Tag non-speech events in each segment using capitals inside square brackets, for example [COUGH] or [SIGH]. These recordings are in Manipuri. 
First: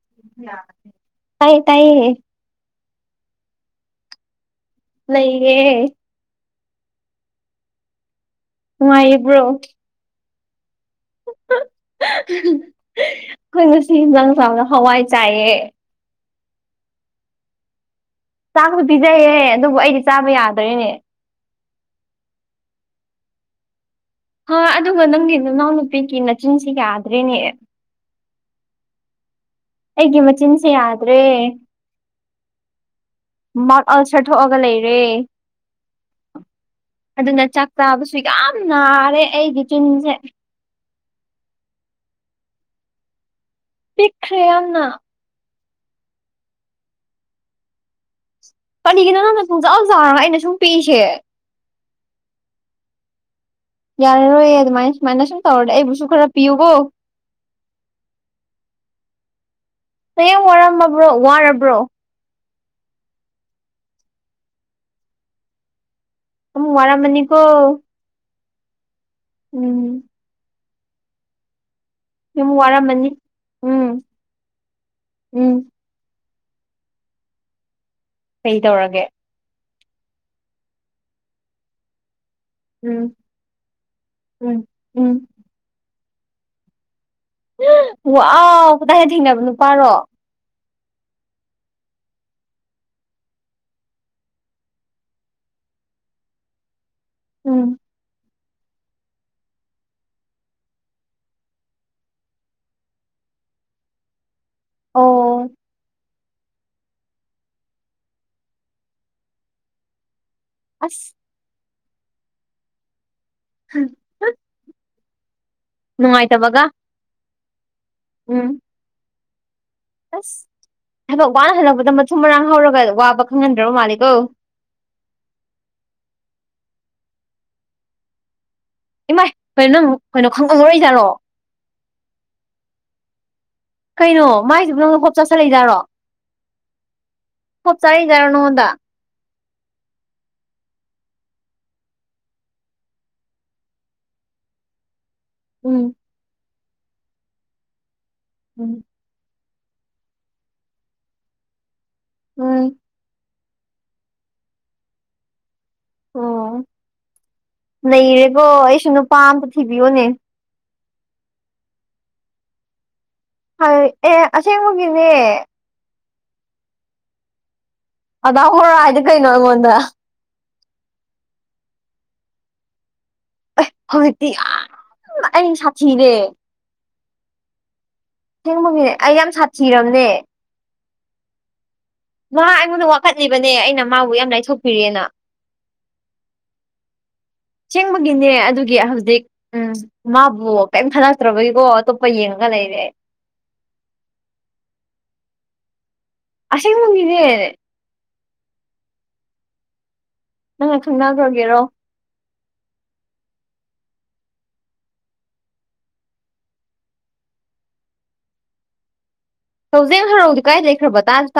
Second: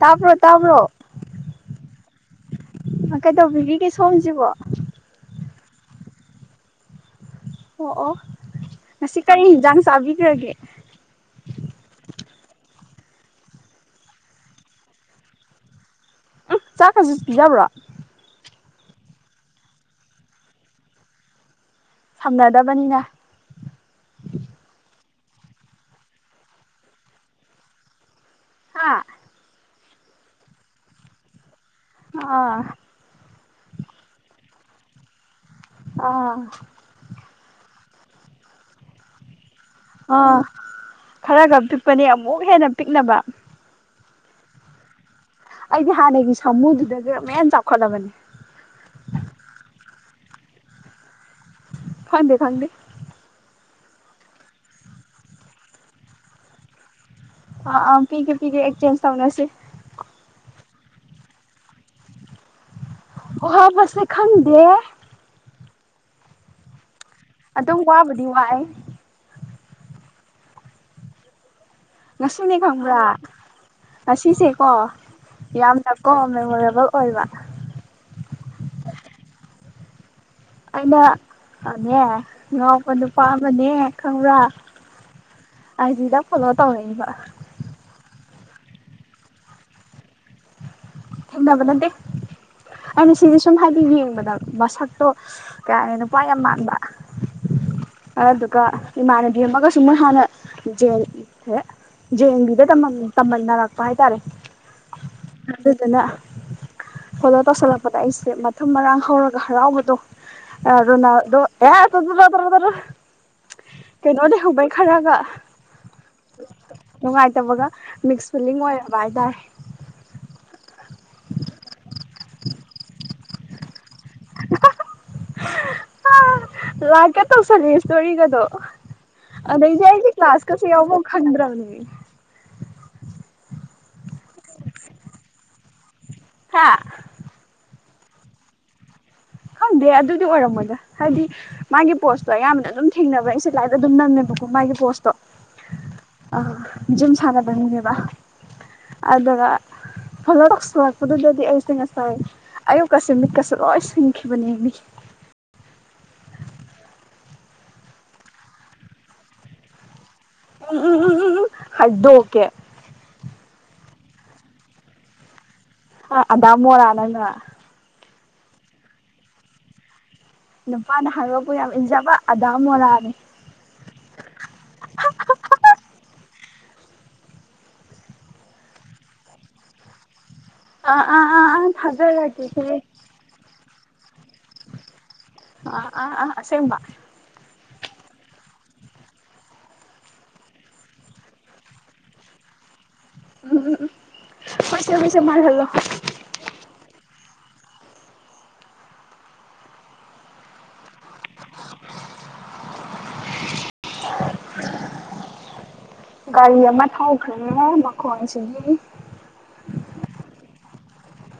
ꯇꯥꯕ꯭ꯔꯣ ꯇꯥꯕ꯭ꯔꯣ ꯇꯥꯏ ꯇꯥꯏ ꯀꯩꯗꯧꯕꯤꯔꯤꯒꯦ ꯁꯣꯝꯁꯤꯕꯨ ꯂꯩꯌꯦ ꯑꯣ ꯑꯣ ꯉꯁꯤ ꯀꯔꯤ ꯅꯨꯡꯉꯥꯏꯔꯤꯕ꯭ꯔꯣ ꯌꯦꯟꯖꯥꯡ ꯆꯥꯕꯤꯈ꯭ꯔꯒꯦ ꯑꯩꯈꯣꯏ ꯉꯁꯤ ꯌꯦꯟꯖꯥꯡ ꯆꯥꯕꯔꯣ ꯍꯋꯥꯏ ꯆꯥꯏꯌꯦ ꯎꯃ ꯆꯥꯛꯀꯁꯨ ꯄꯤꯖꯕ꯭ꯔꯣ ꯆꯥꯛꯁꯨ ꯄꯤꯖꯩꯍꯦ ꯑꯗꯨꯕꯨ ꯑꯩꯗꯤ ꯆꯥꯕ ꯌꯥꯗ꯭ꯔꯦ ꯁꯝꯅꯗꯕꯅꯤꯅ ꯍ ꯑꯗꯨꯒ ꯅꯪꯒꯤ ꯅꯅꯥꯎꯅꯨꯄꯤꯒꯤ ꯅꯆꯤꯟꯁꯤ ꯌꯥꯗ꯭ꯔꯦꯅꯦ ꯍꯥꯥ ꯑꯩꯒꯤ ꯃꯆꯤꯟꯁꯦ ꯌꯥꯗ꯭ꯔꯦ ꯑ ꯃꯥꯎꯠ ꯑꯜꯁꯔ ꯊꯣꯛꯑꯒ ꯂꯩꯔꯦ ꯑꯥ ꯑꯗꯨꯅ ꯆꯥꯛ ꯆꯥꯕꯁꯨ ꯌꯥꯝ ꯅꯥꯔꯦ ꯑꯩꯗꯤ ꯑꯥ ꯈꯔꯒ ꯄꯤꯛꯄꯅꯦ ꯑꯃꯨꯛ ꯍꯦꯟꯅ ꯄꯤꯛꯅꯕ ꯄꯤꯛꯈ꯭ꯔꯦ ꯌꯥꯝꯅ ꯑꯩꯗꯤ ꯍꯥꯟꯅꯒꯤ ꯁꯥꯃꯨꯗꯨꯗꯒꯤ ꯑꯃꯨꯛ ꯍꯦꯅ ꯆꯥꯎꯈꯠꯂꯕꯅꯦ ꯀꯔꯤꯒꯤꯅꯣ ꯅꯪꯅ ꯄꯨꯡꯆꯥꯎ ꯆꯥꯎꯔꯒ ꯑꯩꯅ ꯁꯨꯝ ꯄꯤꯛꯏꯁꯦ ꯈꯪꯗꯦ ꯈꯪꯗꯦ ꯌꯥꯔꯔꯣꯏꯌꯦ ꯑꯗꯨꯃꯥꯏꯅ ꯁꯨꯃꯥꯏꯅ ꯁꯨꯝ ꯇꯧꯔꯗꯤ ꯑꯩꯕꯨꯁꯨ ꯈꯔ ꯄꯤꯌꯨꯀꯣ ꯑ ꯑ ꯄꯤꯒꯦ ꯄꯤꯒꯦ ꯑꯦꯛꯆꯦꯟꯖ ꯇꯧꯅꯁꯤ ꯍꯌꯦꯡ ꯋꯥꯔꯝꯃꯕ꯭ꯔꯣ ꯋꯥꯔꯕ꯭ꯔꯣ [INAUDIBLE] ꯑꯋꯥꯕꯁꯦ ꯈꯪꯗꯦꯍꯦ ꯑꯃꯨꯛ ꯋꯥꯔꯝꯃꯅꯤ ꯑꯗꯨꯝ ꯋꯥꯕꯨꯗꯤ ꯋꯥꯏ ꯎꯝ ꯌꯥꯝ ꯉꯁꯤꯅꯦ ꯈꯪꯕ꯭ꯔꯥ ꯋꯥꯔꯝꯃꯅꯤ ꯎꯝ ꯉꯁꯤꯁꯦ ꯀꯣ ꯎꯝ ꯌꯥꯝꯅ ꯀꯣ ꯃꯦꯃꯣꯔꯦꯕꯜ ꯑꯣꯏꯕ ꯀꯩ ꯇꯧꯔꯒꯦ ꯑꯩꯅ ꯑꯅꯦ ꯉꯥꯎꯄ ꯎꯝ ꯅꯨꯄꯥ ꯑꯃꯅꯦ ꯈꯪꯕ꯭ꯔꯥ ꯎꯝ ꯎꯝ ꯑꯏꯖꯤꯗ ꯐꯣꯂꯣ ꯇꯧꯔꯛꯏꯕ ꯋꯥꯎ ꯀꯗꯥꯏ ꯊꯦꯡꯅꯕ ꯅꯨꯄꯥꯔꯣ ꯊꯦꯡꯅꯕ ꯅꯠꯇꯦ ꯑꯩꯅ ꯁꯤꯗ ꯁꯨꯝ ꯍꯥꯏꯗꯤ ꯌꯦꯡꯕꯗ ꯃꯁꯛꯇꯣ ꯀꯌꯥꯅ ꯅꯨꯄꯥ ꯌꯥꯝ ꯃꯥꯟꯕ ꯎꯝ ꯑꯗꯨꯒ ꯏꯃꯥꯟꯅꯕꯤ ꯑꯃꯒꯁꯨ ꯃꯣꯏ ꯍꯥꯟꯅ ꯖꯦꯟ ꯖꯦꯟꯕꯤꯗ ꯇꯝꯃꯝꯃꯦ ꯇꯝꯃꯤꯟꯅꯔꯛꯄ ꯍꯥꯏꯇꯥꯔꯦ ꯑꯣ ꯑꯗꯨꯗꯨꯅ ꯐꯣꯂꯣ ꯇꯧꯁꯤꯜꯂꯛꯄꯗ ꯑꯩꯁꯦ ꯃꯊꯨꯝ ꯃꯔꯥꯡ ꯍꯧꯔꯒ ꯍꯔꯥꯎꯕꯤꯗꯣ ꯑ ꯑꯗꯨꯣ ꯑꯁ ꯅꯣ ꯌꯥ ꯆ꯭ꯔꯗ꯭ꯔ [UNINTELLIGIBLE] ꯀꯩꯅꯣ ꯂꯩꯍꯧꯕꯩ ꯈꯔꯒ ꯅꯨꯡꯉꯥꯏꯇꯕꯒ ꯅꯨꯡꯉꯥꯏꯇꯕꯒ ꯃꯤꯛꯁ ꯎꯝ ꯐꯤꯂꯤꯡ ꯑꯣꯏꯔꯕ ꯍꯥꯏꯇꯥꯔꯦ ꯑꯁ ꯊꯕꯛ ꯋꯥꯅ ꯍꯜꯂꯛꯄꯗ ꯃꯊꯨꯝ ꯃꯔꯥꯡ ꯍꯧꯔꯒ ꯋꯥꯕ ꯈꯪꯍꯟꯗ꯭ꯔꯕ ꯃꯥꯜꯂꯤ ꯑꯣ ꯂꯥꯏꯛꯀ ꯇꯧꯁꯜꯂꯤ ꯁꯇꯣꯔꯤꯒꯗꯣ ꯏꯃꯥꯏ ꯀꯩꯅꯣ ꯑꯗꯩꯗꯤ ꯅꯪ ꯑꯩꯁꯦ ꯀꯩꯅꯣ ꯀ꯭ꯂꯥꯁ ꯀꯁꯦ ꯌꯥꯎꯕꯝ ꯈꯪꯉꯝꯃꯔꯣꯏꯖꯥꯠꯔꯣ ꯈꯪꯗ꯭ꯔꯕꯅꯤ ꯀꯩꯅꯣ ꯃꯥꯏꯗꯨꯕꯨ ꯅꯪꯉꯣꯟꯗ ꯍꯣꯞ ꯆꯥꯁꯤꯜꯂꯛꯏ ꯖꯥꯠꯔꯣ ꯍꯥ ꯍꯣꯞ ꯆꯥꯔꯤꯖꯥꯠꯂꯣ ꯅꯉꯣꯟꯗ ꯈꯪꯗꯦ ꯑꯗꯨꯗꯤ ꯑꯣꯏꯔꯝꯃꯣꯏꯗ ꯍꯥꯏꯗꯤ ꯃꯥꯒꯤ ꯄꯣꯁꯇꯣ ꯑꯌꯥꯝꯕꯅ ꯑꯗꯨꯝ ꯊꯦꯡꯅꯕꯩ ꯑꯩꯁꯦ ꯂꯥꯏꯛ ꯑꯗꯨꯝ ꯅꯝꯃꯦꯕ ꯌꯦꯡꯉꯨꯀꯣ ꯃꯥꯒꯤ ꯄꯣꯁꯇꯣ ꯎꯝ ꯑꯥ ꯖꯤꯝ ꯁꯥꯟꯅꯕ ꯃꯤꯅꯦꯕ ꯎꯝ ꯑꯗꯨꯒ ꯐꯣꯂꯣ ꯇꯧꯁꯤꯂꯛꯄꯗꯨꯗꯗꯤ ꯑꯩꯁꯦ ꯉꯁꯥꯏ ꯎꯝ ꯑꯌꯨꯛꯀꯁꯦ ꯃꯤꯠꯀꯁꯨ ꯂꯣꯏ ꯁꯤꯡ ꯈꯤꯕꯅꯦꯃꯤ ꯑꯣ ꯅꯩꯔꯦꯀꯣ ꯑꯩꯁꯨ ꯅꯨꯄꯥ ꯑꯝꯇ ꯊꯤꯕꯤꯌꯣꯅꯦ ꯎꯝ ꯎꯝ ꯎꯝ ꯍꯥꯏꯗꯣꯛꯀꯦ ꯍꯥꯏ ꯑꯦ ꯑꯁꯦꯡꯕꯒꯤꯅꯦ ꯑꯥ ꯑꯗꯃꯣꯔ ꯅꯪꯅ ꯑꯗꯥ ꯃꯣꯔꯥ ꯍꯥꯏꯗꯤ ꯀꯩꯅꯣ ꯑꯩꯉꯣꯟꯗ ꯅꯨꯄꯥꯅ ꯍꯥꯏꯕꯕꯨ ꯌꯥꯝ ꯏꯟꯖꯕ ꯑꯗꯥꯃꯣꯔꯥꯅꯦ ꯑꯩ ꯍꯧꯖꯤꯛꯇꯤ ꯌꯥꯝ ꯅ ꯑꯩ ꯁꯥꯊꯤꯔꯦ ꯑꯁꯦꯡꯕꯒꯤ ꯑꯩ ꯌꯥꯝ ꯁꯥꯊꯤꯔꯕꯅꯦ ꯑ ꯑꯥ ꯑꯥ ꯑꯥ ꯃꯥ ꯊꯖꯔꯒꯦꯁꯦ ꯑꯩꯉꯣꯟꯗ ꯋꯥꯀꯠꯂꯤꯕꯅꯦ ꯑꯩꯅ ꯃꯥꯕꯨ ꯌꯥꯝ ꯂꯥꯏꯊꯣꯛꯄꯤꯔꯦꯅ ꯑ ꯑꯥ ꯑꯥ ꯑꯁꯦꯡꯕ ꯑꯁꯦꯡꯕꯒꯤꯅꯦ ꯑꯗꯨꯒꯤ ꯍꯧꯖꯤꯛ ꯎꯝ ꯃꯥꯕꯨ ꯀꯔꯤꯝ ꯈꯂꯛꯇ꯭ꯔꯕꯒꯤꯀꯣ ꯑꯇꯣꯞꯄ ꯌꯦꯡꯉꯒ ꯂꯩꯔꯦ ꯎꯝ ꯎꯝ ꯍꯣꯏꯁꯦ ꯍꯣꯏꯁꯦ ꯃꯥꯜꯍꯜꯂꯣ ꯑꯁꯦꯡꯕꯒꯤꯅꯦ ꯅꯪꯅ ꯈꯪꯅꯈ꯭ꯔꯒꯦꯔꯣ [UNINTELLIGIBLE] ꯒꯥꯔꯤ ꯑꯃ ꯊꯧꯈ꯭ꯔꯦ ꯃꯈꯣꯟꯁꯤꯗꯤ [INAUDIBLE] [UNINTELLIGIBLE]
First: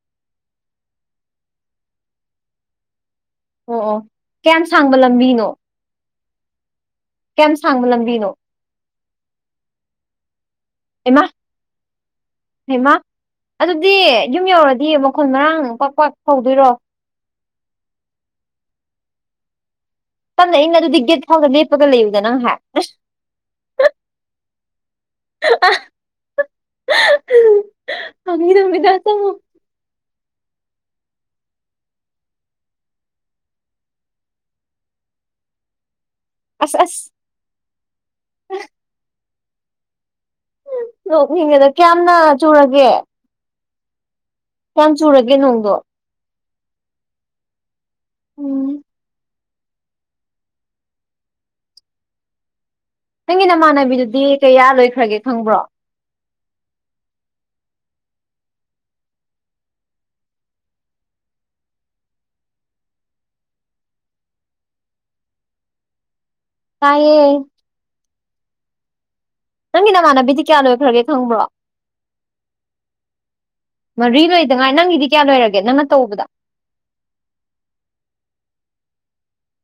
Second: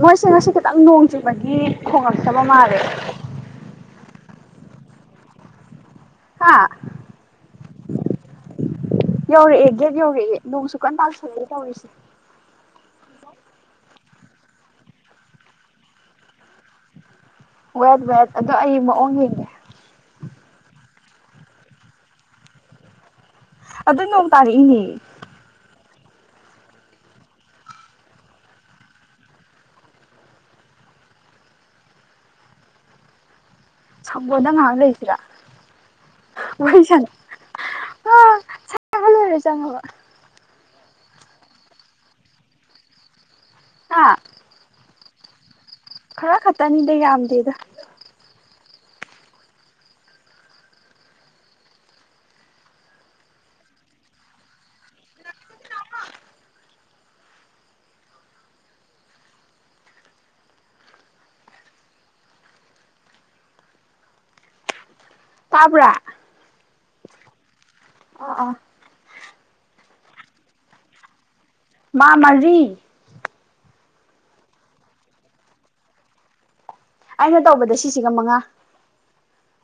ꯃꯣꯏꯁꯦ ꯉꯁꯤ ꯈꯤꯇꯪ ꯅꯣꯡ ꯆꯨꯕꯒꯤ ꯈꯣꯡꯂꯛꯛꯇꯕ ꯃꯥꯜꯂꯦ ꯑꯣ ꯑꯣ ꯀꯌꯥꯝ ꯁꯥꯡꯕ ꯂꯝꯕꯤꯅꯣ ꯍꯥ ꯀꯌꯥꯝ ꯁꯥꯡꯕ ꯂꯝꯕꯤꯅꯣ ꯌꯧꯔꯛꯑꯦ ꯒꯦꯠ ꯌꯧꯔꯛꯑꯦ ꯅꯣꯡꯁꯨ ꯀꯟ ꯍꯩꯃꯥ ꯇꯥꯁꯤꯜ ꯂꯛꯑꯦ ꯇꯧꯔꯤꯁꯦ ꯍꯩꯃꯥ ꯑꯗꯨꯗꯤ ꯌꯨꯝ ꯌꯧꯔꯗꯤ ꯃꯈꯣꯟ ꯃꯔꯥꯡ ꯄꯥꯛ ꯄꯥꯛ ꯐꯧꯗꯣꯏꯔꯣ ꯋꯦꯠ ꯋꯦꯠ ꯑꯗꯣ ꯑꯩ ꯃꯑꯣꯡ ꯌꯦꯡꯒꯦ ꯇꯞꯅꯥ ꯏꯩꯅ ꯑꯗꯨꯗꯤ ꯒꯦꯠ ꯐꯥꯎꯗ ꯂꯦꯞꯄꯒ ꯂꯩꯌꯨꯗꯅ ꯉꯍꯥꯛ ꯑꯗꯨ ꯅꯣꯡꯇꯥꯔꯛꯏꯅꯤ [INAUDIBLE] ꯐꯥꯒꯤ ꯇꯧꯕꯅꯤꯗ ꯆꯪꯉꯣ ꯁꯝꯕꯣꯗ ꯉꯥꯏꯍꯥꯛ ꯂꯩꯁꯤꯔ ꯑꯁ ꯑꯁ ꯑꯥ ꯈꯔ ꯂꯩꯔ ꯆꯪꯉꯕ ꯅꯣꯛꯅꯤꯡꯉꯤꯗ ꯀꯌꯥꯝꯅ ꯆꯨꯔꯒꯦ ꯍꯥ ꯀꯌꯥꯝ ꯆꯨꯔꯒꯦ ꯅꯣꯡꯗꯣ ꯈꯔ ꯈꯛꯇꯅꯤꯗꯤ ꯌꯥꯝꯗꯦꯗ ꯎꯝ ꯅꯪꯒꯤ ꯅꯃꯥꯟꯅꯕꯤꯗꯨꯗꯤ ꯀꯌꯥ ꯂꯣꯏꯈ꯭ꯔꯒꯦ ꯈꯪꯕ꯭ꯔꯣ ꯇꯥꯕ꯭ꯔꯥ ꯇꯥꯏꯌꯦ ꯑ ꯑꯥ ꯅꯪꯒꯤ ꯅꯃꯥꯟꯅꯕꯤꯗꯤ ꯀꯌꯥ ꯂꯣꯏꯈ꯭ꯔꯒꯦ ꯈꯪꯕ꯭ꯔꯣ ꯃꯥ ꯃꯔꯤ ꯃꯔꯤ ꯂꯣꯏꯗꯉꯥꯏ ꯅꯪꯒꯤꯗꯤ ꯀꯌꯥ ꯂꯣꯏꯔꯒꯦ ꯅꯪꯅ ꯇꯧꯕꯗ ꯑꯩꯅ ꯇꯧꯕꯗ ꯁꯤꯁꯤꯒ ꯃꯉꯥ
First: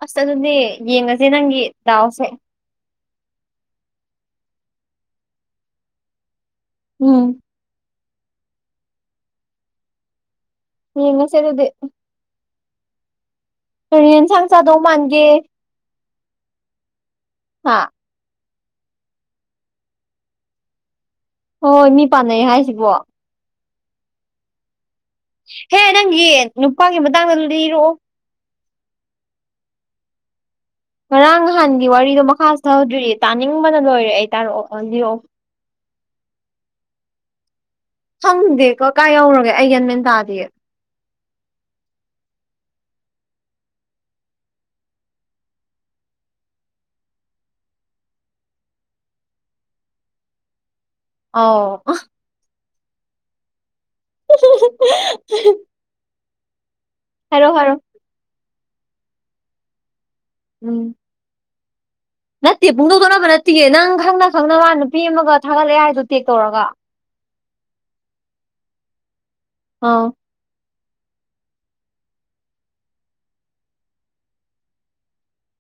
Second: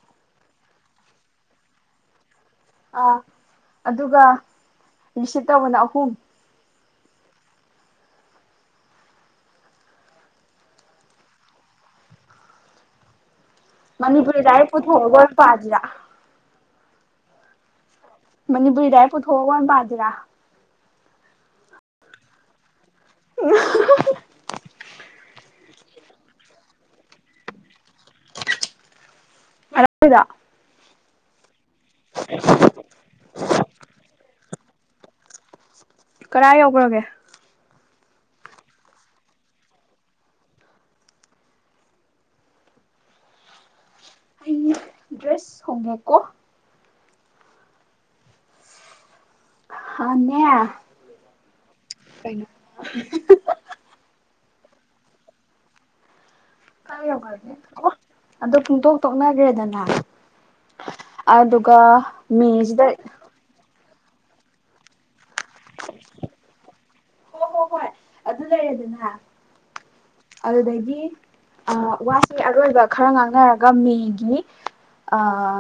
ꯑꯁ ꯑꯗꯨꯅꯦ ꯌꯦꯡꯉꯁꯦ ꯅꯪꯒꯤ ꯗꯥꯎꯁꯦ ꯑ ꯑꯗꯨꯒ ꯔꯤꯁꯤꯞ ꯇꯧꯕꯅ ꯑꯍꯨꯝ ꯎꯝ ꯌꯦꯡꯉꯁꯦ ꯑꯗꯨꯗꯤ ꯀꯔꯤ ꯃꯅꯤꯄꯨꯔꯤ ꯌꯦꯟꯁꯥꯡ ꯂꯥꯏꯔꯤꯛ ꯆꯥꯗꯧ ꯄꯨꯨꯊꯣꯛꯒ ꯃꯥꯟꯒꯦ ꯑꯣꯏ ꯄꯁꯤꯔꯥ ꯑꯥ ꯃꯅꯤꯄꯨꯔꯤ ꯂꯥꯏꯔꯤꯛ ꯄꯨꯊꯣꯛ ꯑꯣꯏ ꯄꯁꯤꯔ ꯍꯣꯏ ꯃꯤ ꯄꯥꯟꯅꯩ ꯍꯥꯏꯁꯤꯕꯣ [INAUDIBLE] ꯍꯦ ꯅꯪꯒꯤ ꯅꯨꯄꯥꯒꯤ ꯃꯇꯥꯡꯗ ꯂꯤꯔꯛꯑꯣ [INAUDIBLE] ꯉꯔꯥꯡ ꯅꯍꯥꯟꯒꯤ ꯋꯥꯔꯤꯗꯣ ꯃꯈꯥꯍꯧꯗ꯭ꯔꯤ ꯇꯥꯅꯤꯡꯕꯅ ꯂꯣꯏꯔꯦ ꯑꯩ ꯇꯥꯔꯛꯑꯣ ꯑꯣ ꯂꯤꯔꯛ ꯑꯣ ꯀꯗꯥꯏ ꯌꯧꯈ꯭ꯔꯒꯦ ꯈꯪꯗꯦꯀꯣ ꯀꯥꯏ ꯌꯧꯔꯒꯦ ꯑꯩ ꯌꯦꯟ ꯃꯦꯟ ꯇꯥꯗꯤꯌꯦ ꯑꯩ ꯗ꯭ꯔꯦꯁ ꯍꯣꯡꯉꯦꯀꯣ ꯍꯥꯅꯦ ꯑꯧ ꯀꯩꯅꯣ [INAUDIBLE] ꯀꯥꯏ ꯍꯥꯏꯔꯣ ꯌꯧꯒꯒꯦ ꯍꯥꯏꯔꯣ ꯑꯣ ꯑꯗꯨ ꯄꯨꯡꯇꯣꯛ ꯇꯣꯛꯅꯈ꯭ꯔꯦꯗꯅ ꯎꯝ ꯅꯠꯇꯦ ꯃꯦꯁꯤꯗ ꯄꯨꯡꯗꯣꯛꯇꯣꯛꯅꯕ ꯅꯠꯇꯦ ꯅꯪ ꯈꯪꯅ ꯈꯪꯅ ꯃꯥ ꯅꯨꯄꯤ ꯑꯃꯒ ꯊꯥꯒꯠꯂꯛꯑꯦ ꯍꯥꯏꯗꯨ ꯇꯦꯛ ꯇꯧꯔꯒ ꯍꯣꯏ ꯍꯣ ꯍꯣꯏ ꯑꯗꯨ ꯂꯩꯔꯦꯗꯅ ꯑꯧ ꯑꯗꯨꯗꯒꯤ ꯑꯥ ꯋꯥꯁꯤ ꯑꯔꯣꯏꯕ ꯈꯔ ꯉꯥꯡꯅꯔꯒ ꯃꯦꯒꯤꯅꯤ ꯑꯥ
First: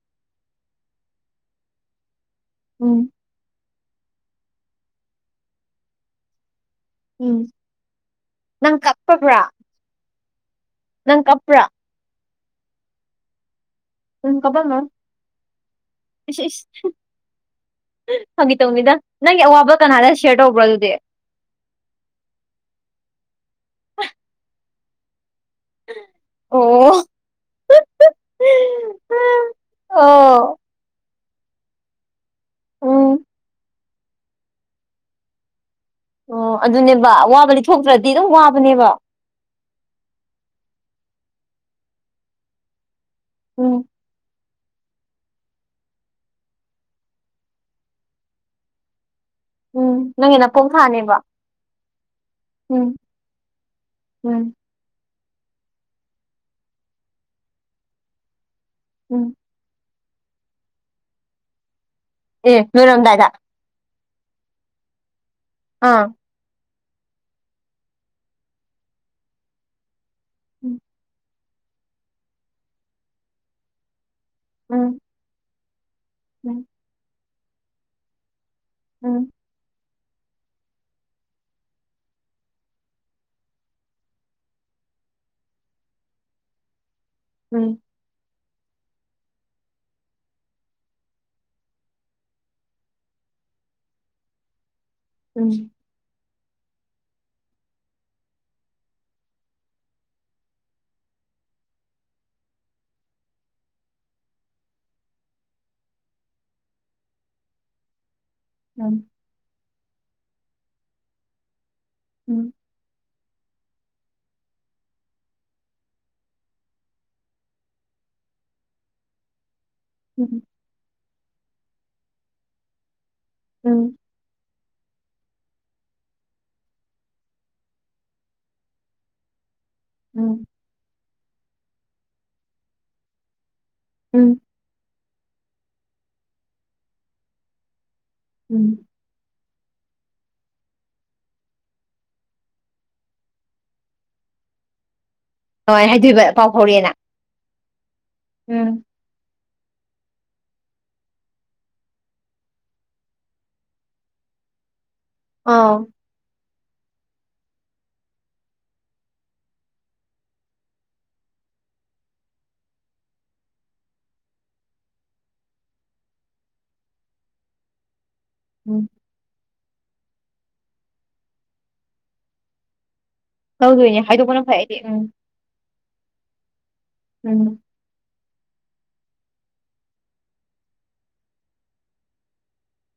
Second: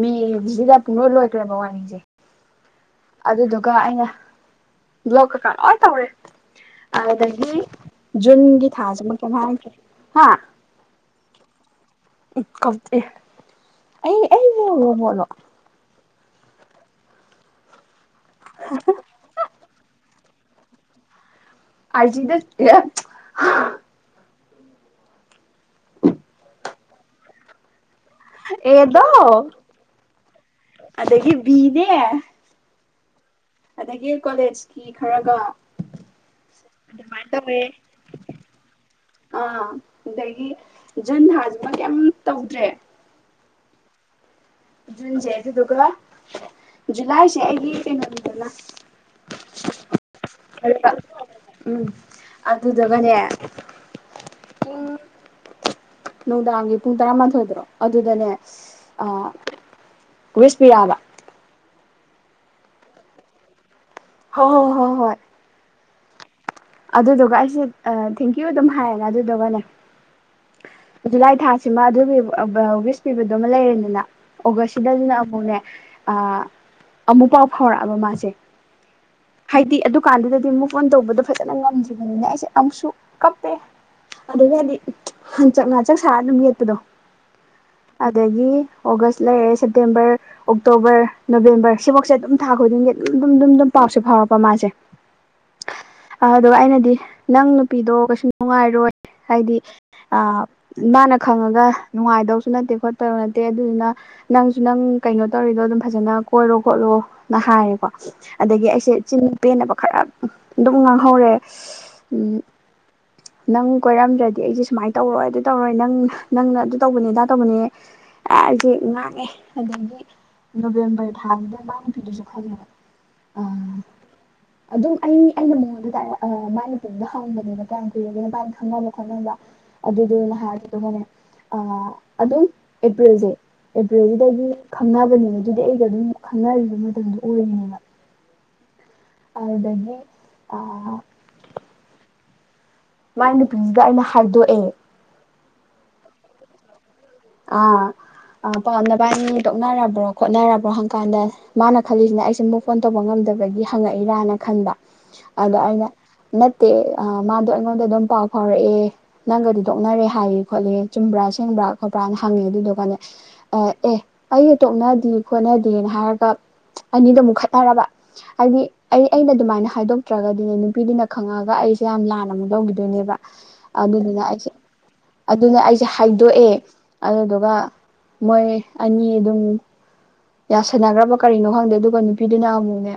ꯃꯦꯒꯤꯁꯤꯗ ꯄꯨꯨꯡꯂꯣꯏ ꯂꯣꯏꯈ꯭ꯔꯕ ꯋꯥꯔꯤꯁꯦ ꯎꯝ ꯑꯗꯨꯗꯨꯒ ꯑꯩꯅ ꯕꯅ꯭ꯂꯣꯛ ꯀꯀꯥ ꯂꯣꯏ ꯇꯧꯔꯦ ꯎꯝ ꯑꯗꯨꯗꯒꯤ ꯖꯨꯟꯒꯤ ꯅꯪ ꯊꯥꯖꯤꯃ ꯀꯞꯄꯕ꯭ꯔꯥ ꯍꯥꯏꯗ꯭ꯔꯦ ꯅꯪ ꯀꯞꯄ꯭ꯔꯥ ꯎ ꯀꯞꯇꯦ ꯎꯝ ꯀꯞꯄꯝꯃꯣꯏ ꯏꯁ ꯐꯒꯤ ꯇꯧꯅꯤꯗ ꯅꯪꯒꯤ ꯑꯋꯥꯕ ꯀꯅꯥꯗ ꯁꯦꯌꯔ ꯇꯧꯕ꯭ꯔꯣ ꯑꯗꯨꯗꯤ ꯑꯥꯏꯖꯤꯗ ꯑꯦ ꯑꯣ ꯑꯦꯗꯣ ꯑꯣ ꯑꯗꯗꯒꯤ ꯕꯤꯅꯦ ꯎꯝ ꯑꯗꯒꯤ ꯀꯣꯂꯦꯖꯀꯤ ꯈꯔꯒ ꯑꯣ ꯑꯗꯨꯅꯦꯕ ꯑꯗꯨꯃꯥꯏꯅ ꯑꯋꯥꯕ ꯇꯧꯋꯦ ꯂꯤꯊꯣꯛꯇ꯭ꯔꯗꯤ ꯑꯗꯨꯝ ꯋꯥꯕꯅꯦꯕ ꯑꯥ ꯑꯗꯒꯤ ꯖꯨꯟ ꯊꯥꯖꯤꯃ ꯀꯩꯝ ꯇꯧꯗ꯭ꯔꯦ ꯎꯝ ꯖꯨꯟꯁꯤ ꯑꯗꯨꯗꯨꯒ ꯖꯨꯂꯥꯏꯁꯦ ꯑꯩꯒꯤ ꯀꯩꯅꯣꯅꯤꯗꯅ ꯎꯝ ꯅꯪꯒꯤ ꯅꯄꯣꯛ ꯊꯥꯅꯦꯕ ꯎꯝ ꯎꯝ ꯑꯗꯨꯗꯨꯒꯅꯦ ꯎꯝ ꯅꯨꯡꯗꯥꯡꯒꯤ ꯄꯨꯡ ꯇꯔꯥꯃꯥꯊꯣꯏꯗꯔꯣ ꯑꯗꯨꯗꯅꯦ ꯑꯥ ꯎꯝ ꯋꯤꯁ ꯄꯤꯔꯛꯑꯕ ꯑꯦ ꯂꯣꯏꯔꯝꯗꯥꯏꯗ ꯍꯣ ꯍꯣꯏ ꯍꯣ ꯍꯣꯏ ꯑꯥ ꯑꯗꯨꯗꯨꯒ ꯑꯩꯁꯦ ꯊꯦꯡꯀ꯭ꯌꯨ ꯑꯗꯨꯝ ꯍꯥꯏꯔꯦꯅ ꯑꯗꯨꯗꯨꯒꯅꯦ ꯎꯝ ꯖꯨꯂꯥꯏ ꯊꯥ ꯁꯤꯃ ꯑꯗꯨꯒꯤ ꯋꯤꯁ ꯄꯤꯕꯗꯨꯃ ꯂꯩꯔꯦꯗꯅ ꯑꯣꯒꯁ ꯁꯤꯗ ꯎꯝ ꯑꯗꯨꯅ ꯑꯃꯨꯛꯅꯦ ꯎꯝ ꯑꯃꯨꯛ ꯄꯥꯎ ꯐꯥꯎꯔꯛꯑꯕ ꯃꯥꯁꯦ ꯎꯝ ꯍꯥꯏꯗꯤ ꯑꯗꯨ ꯗꯨꯀꯥꯟꯗꯨꯗꯗꯤ ꯃꯨꯞ ꯑꯣꯟ ꯇꯧꯕꯗꯣ ꯐꯖꯅ ꯉꯝꯗ꯭ꯔꯤꯕꯅꯤꯅ ꯑꯩꯁꯦ ꯑꯃꯨꯛꯁꯨ ꯀꯞꯄꯦ ꯑꯗꯨꯗꯒꯤ ꯍꯥꯏꯗꯤ ꯍꯟꯆꯛ ꯉꯆꯛ ꯁꯥꯔ ꯑꯗꯨꯝ ꯌꯦꯠꯄꯗꯣ ꯎꯝ ꯑꯗꯒꯤ ꯑꯣꯒꯁ ꯂꯩꯔꯦ ꯁꯦꯞꯇꯦꯝꯕꯔ ꯑꯣꯛꯇꯣꯕꯔ ꯅꯣꯕꯦꯝꯕꯔ ꯁꯤꯐꯧꯁꯦ ꯑꯗꯨꯝ ꯊꯥ ꯈꯨꯗꯤꯡꯒꯤ ꯑꯗꯨꯝ ꯑꯗꯨꯝ ꯑꯗꯨꯝ ꯄꯥꯎꯁꯦ ꯐꯥꯎꯔꯛꯄ ꯃꯥꯁꯦ ꯎꯝ ꯑꯗꯨꯒ ꯑꯩꯅꯗꯤ ꯅꯪ ꯅꯨꯄꯤꯗꯣ ꯀꯩꯁꯨ ꯅꯨꯡꯉꯥꯏꯔꯣꯏ ꯍꯥꯏꯗꯤ ꯑꯥ ꯃꯥꯅ ꯈꯪꯉꯒ ꯅꯨꯡꯉꯥꯏꯗꯧꯁꯨ ꯅꯠꯇꯦ ꯈꯣꯠꯇꯧꯁꯨ ꯅꯠꯇꯦ ꯑꯗꯨꯗꯨꯅ ꯅꯪꯁꯨ ꯅꯪ ꯀꯩꯅꯣ ꯇꯧꯔꯤꯗꯣ ꯑꯗꯨꯝ ꯐꯖꯅ ꯀꯣꯏꯔꯣ ꯈꯣꯠꯂꯣꯅ ꯍꯥꯏꯌꯦꯀꯣ ꯑꯗꯒꯤ ꯑꯩꯁꯦ ꯎꯝ ꯆꯤꯟ ꯄꯦꯟꯅꯕ ꯈꯔ ꯑꯗꯨꯝ ꯉꯥꯡꯍꯧꯔꯦ ꯎꯝ ꯅꯪ ꯀꯣꯏꯔꯝꯗ꯭ꯔꯗꯤ ꯑꯩꯁꯦ ꯁꯨꯃꯥꯏꯅ ꯇꯧꯔꯣꯏ ꯑꯗꯨ ꯇꯧꯔꯣꯏ ꯅꯪ ꯅꯪꯅ ꯑꯗꯨ ꯇꯧꯕꯅꯤ ꯑꯗꯥ ꯇꯧꯕꯅꯦ ꯑꯖꯤ ꯉꯥꯡꯉꯦ ꯑꯗꯒꯤ ꯎꯝ ꯅꯣꯕꯦꯝꯕꯔ ꯊꯥꯗꯨꯗ ꯃꯥ ꯅꯨꯄꯤꯗꯨꯁꯨ ꯈꯥꯏꯅꯔꯦ ꯎꯝ ꯑꯗꯨꯝ ꯑꯩ ꯑꯩꯅ ꯃꯉꯣꯟꯗ ꯗꯥꯏꯔꯦ ꯑ ꯃꯥꯏ ꯅꯨꯄꯤꯗꯨꯗ ꯍꯪꯕꯅꯦꯕ ꯀꯌꯥꯝ ꯀꯨꯔꯒꯦ ꯅꯕꯅꯤ ꯈꯪꯅꯕ ꯈꯣꯠꯅꯕ ꯑꯗꯨꯗꯨꯅ ꯎꯝ ꯍꯥꯏꯔꯒ ꯗꯨꯒꯅꯦ ꯑꯥ ꯑꯗꯨꯝ ꯑꯦꯄ꯭ꯔꯤꯜꯁꯦ ꯎꯝ ꯑꯦꯄ꯭ꯔꯤꯜꯁꯤꯗꯒꯤ ꯈꯪꯅꯕꯅꯦ ꯑꯗꯨꯗꯤ ꯑꯩꯒ ꯑꯗꯨꯝ ꯈꯪꯅꯔꯤꯕ ꯃꯇꯝꯗꯣ ꯑꯣꯏꯔꯤꯅꯦꯕ ꯎꯝ ꯑꯗꯨꯗꯒꯤ ꯑꯥ ꯃꯥꯏ ꯅꯨꯄꯤꯁꯤꯗ ꯑꯩꯅ ꯍꯥꯏꯗꯣꯛꯑꯦ ꯀꯃꯥꯏꯅ ꯍꯥꯏꯗꯣꯏꯕ ꯄꯥꯎ ꯐꯥꯎꯔꯛꯑꯦꯅ ꯑꯥ ꯑꯥ ꯄꯥꯎ ꯎꯝ ꯅꯕꯅꯤ ꯇꯣꯛꯅꯔꯕꯣ ꯈꯣꯠꯅꯔꯕ꯭ꯔꯣ ꯥꯋꯥ ꯍꯪꯀꯥꯟꯗ ꯃꯥꯅ ꯈꯜꯂꯤꯁꯤꯅ ꯑꯩꯁꯦ ꯃꯨꯞ ꯑꯣꯟ ꯇꯧꯕ ꯉꯝꯗꯕꯒꯤ ꯍꯪꯉꯛꯏꯔꯥꯅ ꯈꯟꯕ ꯑꯗ ꯑꯩꯅ ꯑꯥꯎ ꯅꯠ ꯇꯦ ꯑꯥ ꯃꯥꯗꯣ ꯑꯩꯉꯣꯟꯗ ꯑꯗꯨꯝ ꯄꯥꯎ ꯐꯥꯎꯔꯛꯑꯦ ꯅꯪꯒꯗꯤ ꯇꯣꯛꯅꯔꯦ ꯍꯥꯏꯌꯦ ꯈꯣꯠꯂꯦ ꯆꯨꯝꯕ꯭ꯔꯥ ꯑꯁꯦꯡꯕ꯭ꯔꯥ ꯈꯣꯄ꯭ꯔꯥꯅ ꯍꯪꯉꯦ ꯑꯗꯨꯗꯨꯒꯅꯦ ꯑꯥ ꯑꯦ ꯑꯩꯒ ꯇꯣꯛꯅꯗꯤ ꯈꯣꯠꯅꯗꯦꯅ ꯍꯥꯏꯔꯒ ꯑꯅꯤꯗꯣ ꯑꯃꯨꯛ ꯈꯠꯅꯔꯕ ꯍꯥꯏꯗꯤ ꯎꯝ ꯑꯩ ꯑꯩꯅ ꯑꯗꯨꯃꯥꯏꯅ ꯍꯥꯏꯗꯣꯛꯇ꯭ꯔꯒꯗꯤꯅꯦ ꯅꯨꯄꯤꯗꯨꯅ ꯈꯪꯉꯛꯑꯒ ꯑꯩꯁꯦ ꯌꯥꯝꯅ ꯂꯥꯟꯅ ꯑꯃꯨꯛ ꯂꯧꯒꯤꯗꯣꯏꯅꯦꯕ ꯇꯧꯗꯣꯏꯅꯦ ꯑꯗꯨꯗꯨꯅ ꯍꯥꯏꯗꯣꯛꯄꯅ ꯑꯩꯁꯦ ꯐꯩ ꯑꯩꯗꯤ ꯎꯝ ꯑꯗꯨꯅ ꯑꯩꯁ ꯁꯦ ꯍꯥꯏꯗꯣꯛꯑꯦ ꯑꯗꯨꯗꯨꯒ ꯎꯝ ꯃꯣꯏ ꯑꯅꯤ ꯑꯗꯨꯝ ꯌꯥꯁꯟꯅꯒ꯭ꯔꯕ ꯀꯔꯤꯅꯣ ꯈꯪꯗꯦ ꯑꯗꯨꯒ ꯅꯨꯄꯤꯗꯨꯅ ꯑꯃꯨꯛꯅꯦ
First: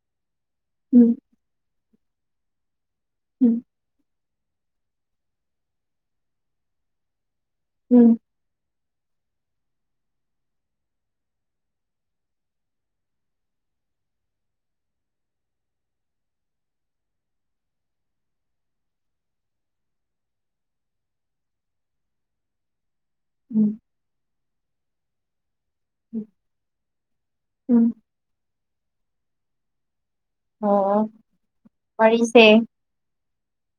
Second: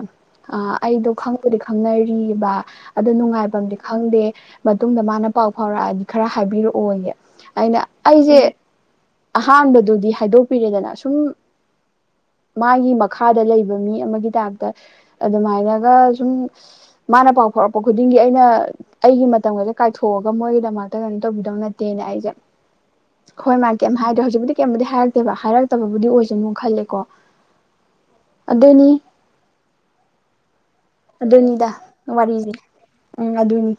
ꯑꯥ ꯑꯩꯗꯣ ꯎꯝ ꯈꯪꯕꯨꯗꯤ ꯈꯪꯅꯔꯤ ꯕ ꯑꯗꯨ ꯎꯝ ꯅꯨꯡꯉꯥꯏꯕꯝꯗꯤ ꯈꯪꯗꯦ ꯃꯇꯨꯡꯗ ꯃꯥꯅ ꯄꯥꯎ ꯐꯥꯎꯔꯛꯑꯗꯤ ꯈꯔ ꯍꯥꯏꯕꯤꯔꯛꯑꯣꯌꯦ ꯑꯩꯅ ꯎꯝ ꯑꯩꯁꯦ ꯑꯍꯥꯟꯕꯗꯨꯗꯤ ꯍꯥꯏꯗꯣꯛꯄꯤꯔꯦꯗꯅ ꯁꯨꯝ ꯃꯥꯒꯤ ꯃꯈꯥꯗ ꯂꯩꯕ ꯃꯤ ꯑꯃꯒꯤ ꯇꯥꯏꯞꯇ ꯑꯗꯨꯃꯥꯏꯅꯒ ꯁꯨꯝ ꯃꯥꯅ ꯄꯥꯎ ꯐꯥꯎꯔꯛꯄ ꯈꯨꯗꯤꯡꯒꯤ ꯑꯩꯅ ꯑꯩꯒꯤ ꯃꯇꯝꯒꯁꯦ ꯀꯥꯏꯊꯣꯛꯑꯒ ꯃꯣꯏꯒꯤꯗꯃꯛꯇ ꯀꯩꯅꯣ ꯇꯧꯕꯤꯗꯧ ꯅꯠꯇꯦꯅ ꯑꯩꯁꯦ ꯍꯣꯏ ꯃꯥꯏ ꯎꯝ ꯀꯩꯝ ꯍꯥꯏꯗ꯭ꯔꯦ ꯍꯧꯖꯤꯛꯄꯨꯗꯤ ꯀꯩꯝꯕꯨꯗꯤ ꯍꯥꯏꯔꯛꯇꯦꯕ ꯍꯥꯏꯔꯛꯇꯕꯕꯨꯗꯤ ꯑꯣꯏꯁꯅꯨ ꯈꯜꯂꯦ ꯎꯝ ꯑꯗꯨꯅꯤ ꯑꯣ ꯑꯗꯨꯅꯤꯗ ꯋꯥꯔꯤꯁꯦ ꯎꯝ ꯑꯗꯨꯅꯤ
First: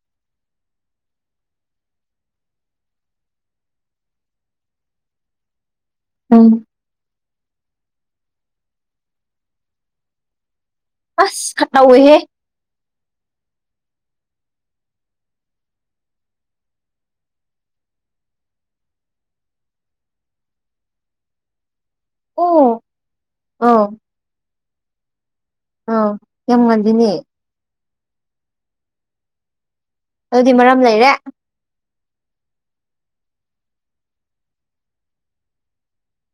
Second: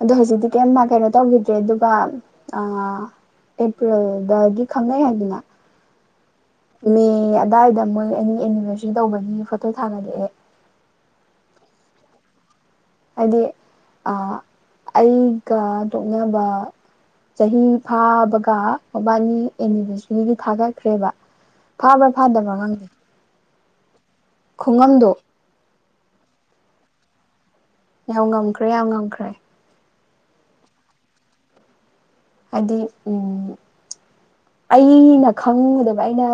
ꯑꯗꯣ ꯍꯧꯖꯤꯛꯇꯤ ꯀꯩꯝ ꯃ ꯀꯩꯅꯣ ꯇꯧꯒꯤꯗ꯭ꯔꯦ ꯑꯗꯨꯒ ꯑꯥ ꯑꯦꯝꯄ꯭ꯔꯤꯜꯗꯒꯤ ꯈꯪꯅꯩ ꯍꯥꯏꯗꯅ ꯎꯝ ꯃꯦ ꯑꯗꯥꯏꯗ ꯃꯣꯏ ꯑꯩꯅꯤ ꯑꯦꯅꯤꯚꯔꯁꯔꯤ ꯇꯧꯒꯅꯤ ꯐꯣꯇꯣ ꯊꯥꯒꯠꯂꯛꯑꯦ ꯑꯁ ꯈꯠ ꯅꯧ ꯍꯦ ꯍꯥꯏꯗꯤ ꯑꯥ ꯑꯩꯒ ꯇꯣꯛꯅꯕ ꯆꯍꯤ ꯐꯥꯕꯒ ꯃꯕꯥꯅꯤ ꯑꯦꯅꯤꯚꯔꯁꯔꯤꯒꯤ ꯊꯥꯒꯠꯈ꯭ꯔꯦꯕ ꯐꯥꯕ꯭ꯔꯥ ꯐꯥꯗꯕ꯭ꯔꯥ ꯑꯣ ꯉꯪꯗꯦ ꯈꯨꯉꯟꯗꯣ ꯑ ꯌꯥꯝ ꯉꯜꯂꯤꯅꯦ ꯌꯥꯝ ꯉꯝꯈ꯭ꯔꯦ ꯌꯥꯝ ꯉꯝꯈ꯭ꯔꯦ ꯑꯗꯨꯗꯤ ꯃꯔꯝ ꯂꯩꯔꯦ ꯍꯥꯏꯗꯤ ꯎꯝ ꯑꯩꯅ ꯈꯪꯉꯨꯗꯕ ꯑꯩꯅ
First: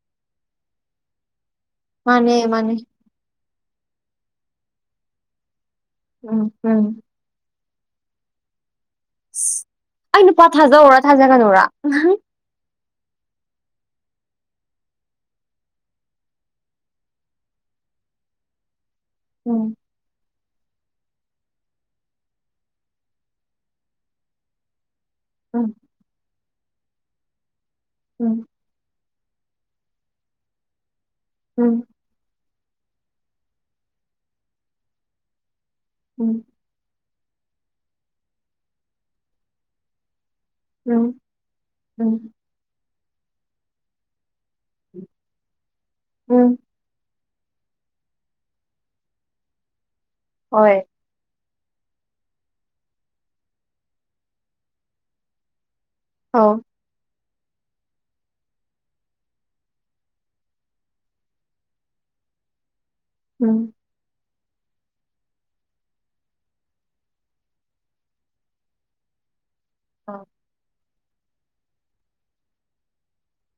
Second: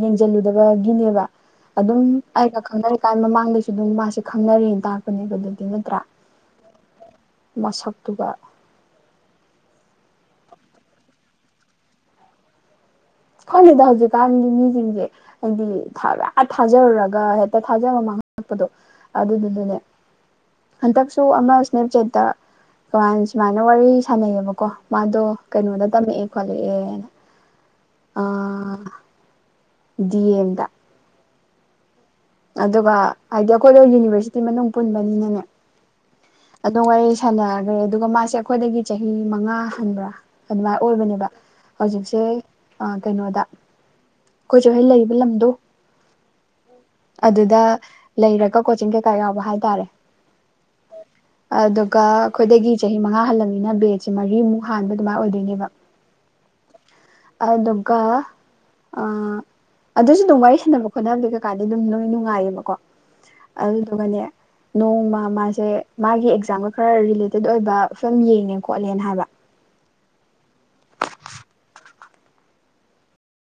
ꯌꯦꯡꯖꯤꯜꯂꯨꯗꯕꯒꯤꯅꯦꯕ ꯑꯗꯨꯝ ꯃꯥꯅꯦ ꯑꯩꯒ ꯃꯥꯅꯦ ꯈꯪꯅꯔꯤꯀꯥꯟ ꯃꯃꯥꯡꯗꯩꯁꯨ ꯑꯗꯨꯝ ꯃꯥꯁꯦ ꯈꯪꯅꯔꯤꯅ ꯇꯥꯛꯄꯅꯦꯕ ꯑꯗꯨꯗꯤ ꯅꯠ ꯎꯝ ꯎꯝ ꯃꯁꯛꯇꯨꯒ ꯁ ꯑꯩ ꯅꯨꯄꯥ ꯊꯥꯖꯎꯧꯔꯥ ꯊꯥꯖꯒꯅꯨꯔ ꯑꯍꯥ ꯈꯪꯗꯦꯗ ꯍꯧꯖꯤꯛꯀꯥꯟꯒꯤ ꯃꯤꯖꯤꯡꯁꯦ ꯍꯥꯏꯗꯤ ꯊꯥꯔ ꯊꯥꯖꯔꯨꯔꯒ ꯍꯦꯛꯇ ꯊꯥꯖ ꯃꯥꯡ ꯄꯗꯣ ꯎꯝ ꯑꯗꯨꯗꯨꯗꯅꯦ ꯍꯟꯗꯛꯁꯨ ꯑꯃ ꯏꯁꯅꯦꯞꯆꯦꯠꯇ ꯇ꯭ꯋꯥꯏ ꯁꯨꯃꯥꯏꯅ ꯋꯥꯔꯤ ꯁꯥꯟꯅꯩꯌꯦꯕꯀꯣ ꯃꯥꯗꯣ ꯎꯝ ꯀꯩꯅꯣꯗ ꯇꯝꯃꯛꯑꯦ ꯈꯣꯠꯂꯛꯑꯦꯅ ꯎꯝ ꯗꯤ ꯑꯦꯝ ꯗꯥ ꯎꯝ ꯑꯗꯨꯒ ꯍꯥꯏꯗꯤ ꯑꯩꯈꯣꯏꯗꯣ ꯌꯨꯅꯤꯚꯔꯁꯤꯇꯤ ꯃꯅꯨꯡ ꯄꯨꯟꯕꯅꯤꯅꯅꯦ ꯎꯝ ꯑꯗꯨꯉꯩ ꯁꯥꯟꯅꯈ꯭ꯔꯦ ꯑꯗꯨꯒ ꯃꯥꯁꯦ ꯑꯩꯈꯣꯏꯗꯒꯤ ꯆꯍꯤ ꯃꯉꯥ ꯍꯟꯕ꯭ꯔꯥ ꯑꯗꯨꯃꯥꯏꯅ ꯎꯝ ꯑꯣꯏꯕꯅꯦꯕ ꯍꯧꯖꯤꯛꯁꯦ ꯎꯝ ꯑ ꯀꯩꯅꯣꯗ ꯑꯩꯈꯣꯏ ꯆꯦꯅ ꯂꯩꯕ ꯂꯝꯗꯣ ꯎꯝ ꯑꯗꯨꯗ ꯂꯩꯔꯒ ꯀꯣꯆꯤꯡ ꯀꯩꯀꯥ ꯌꯥꯎꯕ ꯍꯥꯏ ꯇꯥꯔꯦ ꯍꯣꯏ ꯑꯗꯨꯒ ꯑꯩꯈꯣꯏꯗꯒꯤ ꯆꯍꯤ ꯃꯉꯥ ꯍꯜꯂꯕꯅꯤꯅ ꯕꯦꯠꯁꯦ ꯃꯔꯤꯃꯨꯛ ꯍꯥꯟꯕ ꯑꯗꯨꯃꯥꯏꯅ ꯑꯣꯏꯗꯣꯏꯅꯦꯕ ꯑꯧ ꯑꯗꯨꯗꯨꯒ ꯑ ꯑꯗꯨꯁꯨ ꯑꯗꯨꯝ ꯋꯥꯔꯤ ꯁꯥꯟꯅꯕ ꯈꯣꯠꯅꯕꯗꯤ ꯀꯩꯀꯥꯗꯤ ꯑꯗꯨꯝ ꯂꯣꯏ ꯅꯨꯡꯉꯥꯏꯌꯦꯕꯀꯣ ꯎꯝ ꯑꯗꯨꯗꯨꯒꯅꯦ ꯅꯣꯡꯃ ꯃꯥꯁꯦ ꯃꯥꯒꯤ ꯑꯦꯛꯖꯥꯝꯒ ꯈꯔ ꯔꯤꯂꯦꯇꯦꯠ ꯑꯣꯏꯕ ꯐꯤꯂꯝ ꯌꯦꯡꯉꯦ ꯈꯣꯠꯂꯦꯅ ꯍꯥꯏꯕ ꯑꯥ